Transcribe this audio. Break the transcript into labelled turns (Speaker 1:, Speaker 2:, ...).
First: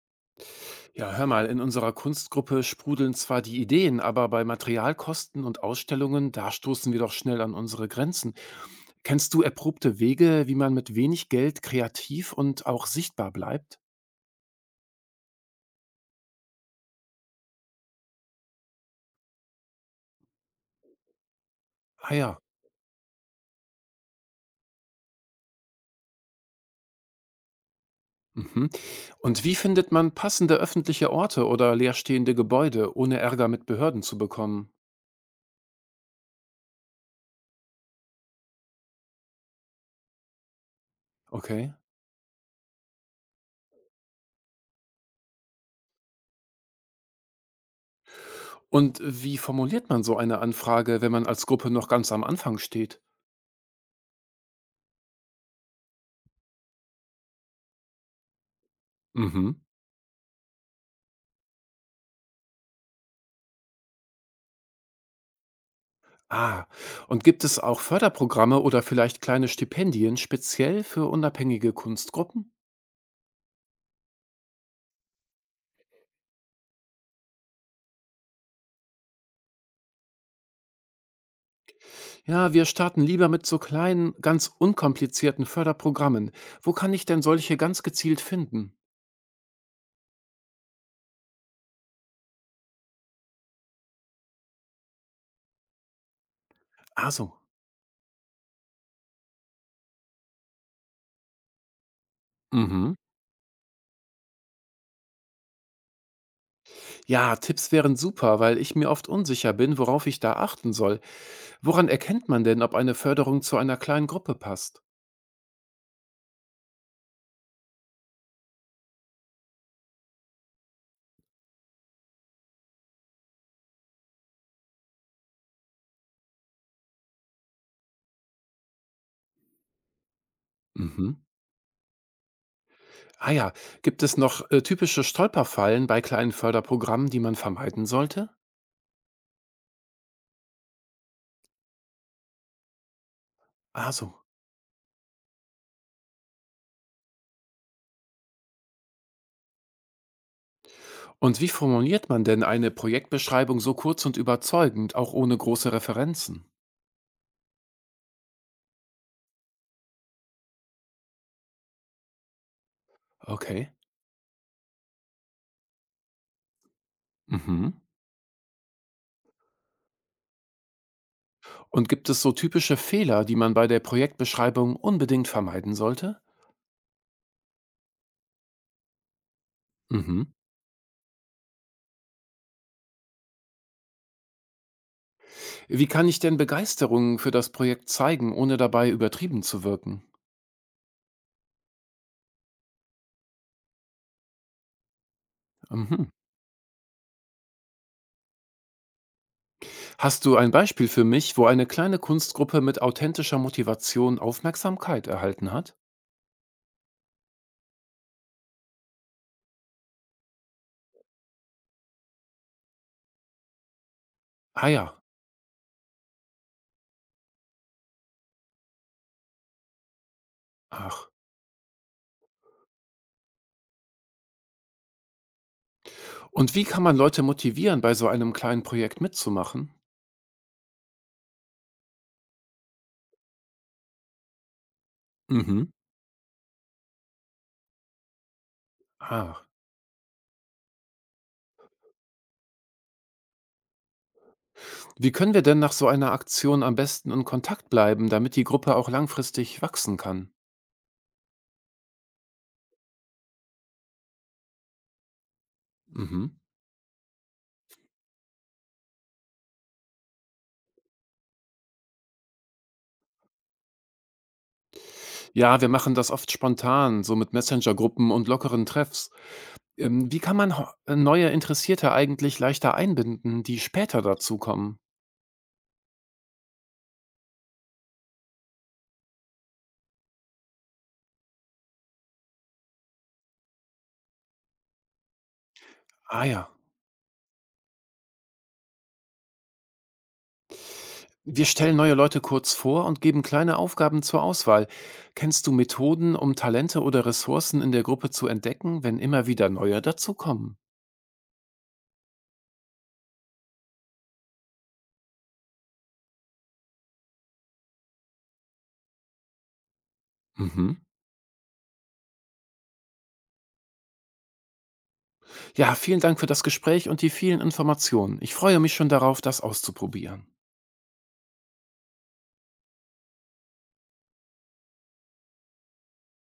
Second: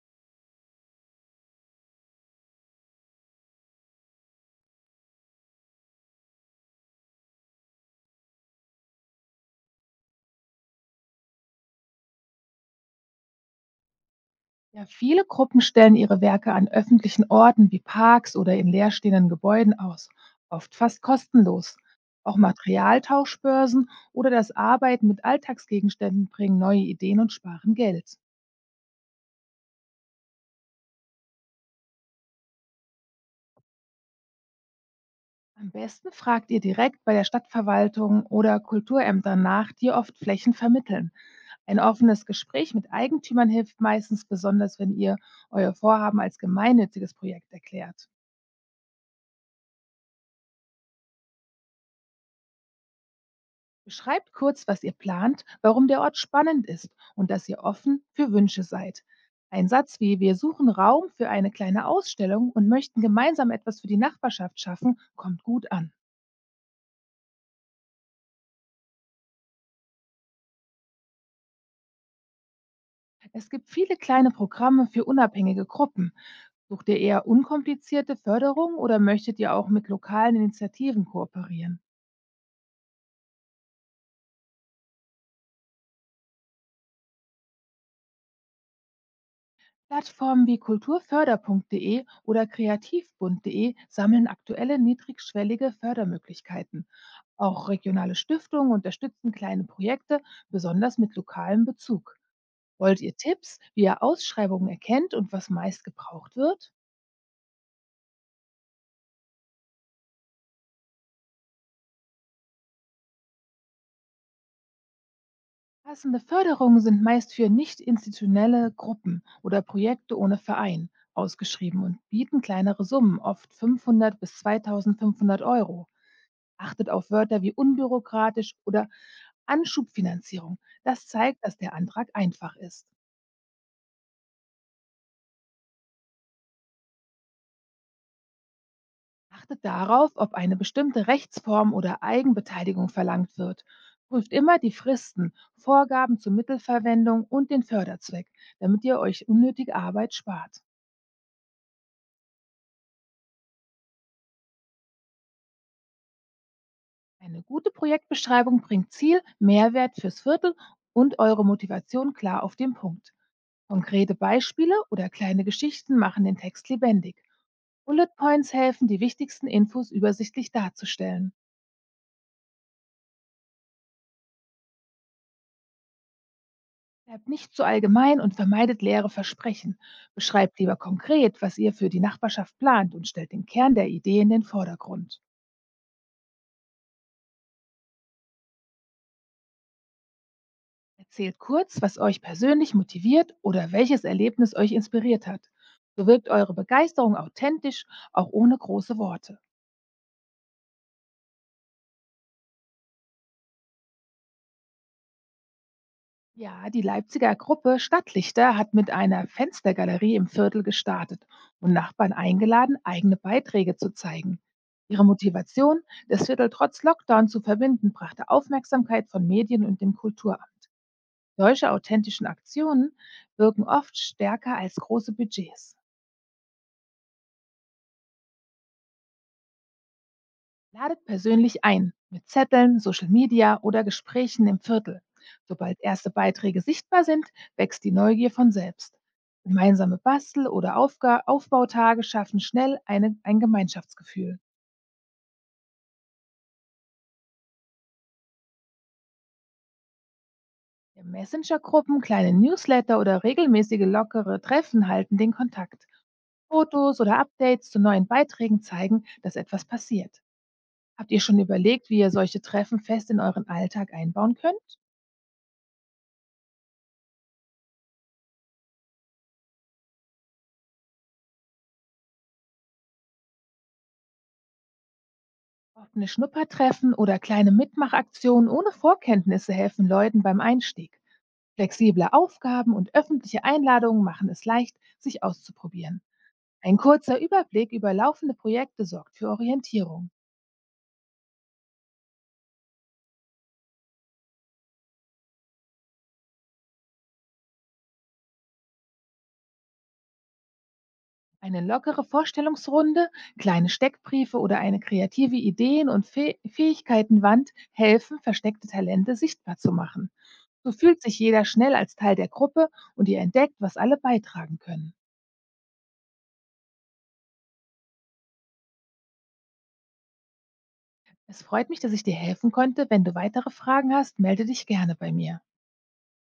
Speaker 1: Ja, hör mal, in unserer Kunstgruppe sprudeln zwar die Ideen, aber bei Materialkosten und Ausstellungen, da stoßen wir doch schnell an unsere Grenzen. Kennst du erprobte Wege, wie man mit wenig Geld kreativ und auch sichtbar bleibt?
Speaker 2: Ja, viele Gruppen stellen ihre Werke an öffentlichen Orten wie Parks oder in leerstehenden Gebäuden aus, oft fast kostenlos.
Speaker 1: Ah
Speaker 2: Auch
Speaker 1: ja.
Speaker 2: Materialtauschbörsen oder das Arbeiten mit Alltagsgegenständen bringen neue Ideen und sparen Geld.
Speaker 1: Mhm. Und wie findet man passende öffentliche Orte oder leerstehende Gebäude, ohne Ärger mit Behörden zu bekommen?
Speaker 2: Am besten fragt ihr direkt bei der Stadtverwaltung oder Kulturämtern nach, die oft Flächen vermitteln.
Speaker 1: Okay.
Speaker 2: Ein offenes Gespräch mit Eigentümern hilft meistens, besonders wenn ihr euer Vorhaben als gemeinnütziges Projekt erklärt.
Speaker 1: Und wie formuliert man so eine Anfrage, wenn man als Gruppe noch ganz am Anfang steht?
Speaker 2: Beschreibt kurz, was ihr plant, warum der Ort spannend ist und dass ihr offen für Wünsche seid.
Speaker 1: Mhm.
Speaker 2: Ein Satz wie "Wir suchen Raum für eine kleine Ausstellung und möchten gemeinsam etwas für die Nachbarschaft schaffen" kommt gut an.
Speaker 1: Ah, und gibt es auch Förderprogramme oder vielleicht kleine Stipendien speziell für unabhängige Kunstgruppen?
Speaker 2: Es gibt viele kleine Programme für unabhängige Gruppen. Sucht ihr eher unkomplizierte Förderung oder möchtet ihr auch mit lokalen Initiativen kooperieren?
Speaker 1: Ja, wir starten lieber mit so kleinen, ganz unkomplizierten Förderprogrammen. Wo kann ich denn solche ganz gezielt finden?
Speaker 2: Plattformen wie kulturförder.de oder kreativbund.de sammeln aktuelle niedrigschwellige Fördermöglichkeiten.
Speaker 1: Ah, so.
Speaker 2: Auch regionale Stiftungen unterstützen kleine Projekte, besonders mit lokalem Bezug.
Speaker 1: Mhm.
Speaker 2: Wollt ihr Tipps, wie ihr Ausschreibungen erkennt und was meist gebraucht wird?
Speaker 1: Ja, Tipps wären super, weil ich mir oft unsicher bin, worauf ich da achten soll. Woran erkennt man denn, ob eine Förderung zu einer kleinen Gruppe passt?
Speaker 2: Passende Förderungen sind meist für nicht institutionelle Gruppen oder Projekte ohne Verein ausgeschrieben und bieten kleinere Summen, oft 500 bis 2500 Euro. Achtet auf Wörter wie unbürokratisch oder Anschubfinanzierung. Das
Speaker 1: Mhm.
Speaker 2: zeigt, dass der Antrag einfach ist.
Speaker 1: Ah ja, gibt es noch typische Stolperfallen bei kleinen Förderprogrammen, die man vermeiden sollte?
Speaker 2: Achtet darauf, ob eine bestimmte Rechtsform oder Eigenbeteiligung verlangt wird.
Speaker 1: Ah, so.
Speaker 2: Prüft immer die Fristen, Vorgaben zur Mittelverwendung und den Förderzweck, damit ihr euch unnötige Arbeit spart.
Speaker 1: Und wie formuliert man denn eine Projektbeschreibung so kurz und überzeugend, auch ohne große Referenzen?
Speaker 2: Eine gute Projektbeschreibung bringt Ziel, Mehrwert fürs Viertel und eure Motivation klar auf den Punkt.
Speaker 1: Okay.
Speaker 2: Konkrete Beispiele oder kleine Geschichten machen den Text lebendig.
Speaker 1: Mhm.
Speaker 2: Bullet Points helfen, die wichtigsten Infos übersichtlich darzustellen.
Speaker 1: Und gibt es so typische Fehler, die man bei der Projektbeschreibung unbedingt vermeiden sollte?
Speaker 2: Bleibt nicht zu allgemein und vermeidet leere Versprechen.
Speaker 1: Mhm.
Speaker 2: Beschreibt lieber konkret, was ihr für die Nachbarschaft plant, und stellt den Kern der Idee in den Vordergrund.
Speaker 1: Wie kann ich denn Begeisterung für das Projekt zeigen, ohne dabei übertrieben zu wirken?
Speaker 2: Erzählt kurz, was euch persönlich motiviert oder welches Erlebnis euch inspiriert hat. So
Speaker 1: Mhm.
Speaker 2: wirkt eure Begeisterung authentisch, auch ohne große Worte.
Speaker 1: Hast du ein Beispiel für mich, wo eine kleine Kunstgruppe mit authentischer Motivation Aufmerksamkeit erhalten hat?
Speaker 2: Ja, die Leipziger Gruppe Stadtlichter hat mit einer Fenstergalerie im Viertel gestartet und Nachbarn eingeladen, eigene Beiträge zu zeigen.
Speaker 1: Ah ja.
Speaker 2: Ihre Motivation, das Viertel trotz Lockdown zu verbinden, brachte Aufmerksamkeit von Medien und dem Kulturamt.
Speaker 1: Ach.
Speaker 2: Solche authentischen Aktionen wirken oft stärker als große Budgets.
Speaker 1: Und wie kann man Leute motivieren, bei so einem kleinen Projekt mitzumachen?
Speaker 2: Ladet persönlich ein, mit Zetteln, Social Media oder Gesprächen im Viertel.
Speaker 1: Mhm.
Speaker 2: Sobald erste Beiträge sichtbar sind, wächst die Neugier von selbst.
Speaker 1: Ach.
Speaker 2: Gemeinsame Bastel- oder Aufga Aufbautage schaffen schnell ein Gemeinschaftsgefühl.
Speaker 1: Wie können wir denn nach so einer Aktion am besten in Kontakt bleiben, damit die Gruppe auch langfristig wachsen kann?
Speaker 2: Ja, Messenger-Gruppen, kleine Newsletter oder regelmäßige lockere Treffen halten den Kontakt.
Speaker 1: Mhm.
Speaker 2: Fotos oder Updates zu neuen Beiträgen zeigen, dass etwas passiert. Habt ihr schon überlegt, wie ihr solche Treffen fest in euren Alltag einbauen könnt?
Speaker 1: Ja, wir machen das oft spontan, so mit Messenger-Gruppen und lockeren Treffs. Wie kann man neue Interessierte eigentlich leichter einbinden, die später dazukommen?
Speaker 2: Offene Schnuppertreffen oder kleine Mitmachaktionen ohne Vorkenntnisse helfen Leuten beim Einstieg. Flexible Aufgaben und öffentliche Einladungen machen es leicht, sich auszuprobieren.
Speaker 1: Ah ja.
Speaker 2: Ein kurzer Überblick über laufende Projekte sorgt für Orientierung.
Speaker 1: Wir stellen neue Leute kurz vor und geben kleine Aufgaben zur Auswahl. Kennst du Methoden, um Talente oder Ressourcen in der Gruppe zu entdecken, wenn immer wieder neue dazukommen?
Speaker 2: Eine lockere Vorstellungsrunde, kleine Steckbriefe oder eine kreative Ideen- und Fähigkeitenwand helfen, versteckte Talente sichtbar zu machen.
Speaker 1: Mhm.
Speaker 2: So fühlt sich jeder schnell als Teil der Gruppe und ihr entdeckt, was alle beitragen können.
Speaker 1: Ja, vielen Dank für das Gespräch und die vielen Informationen. Ich freue mich schon darauf, das auszuprobieren.
Speaker 2: Es freut mich, dass ich dir helfen konnte. Wenn du weitere Fragen hast, melde dich gerne bei mir.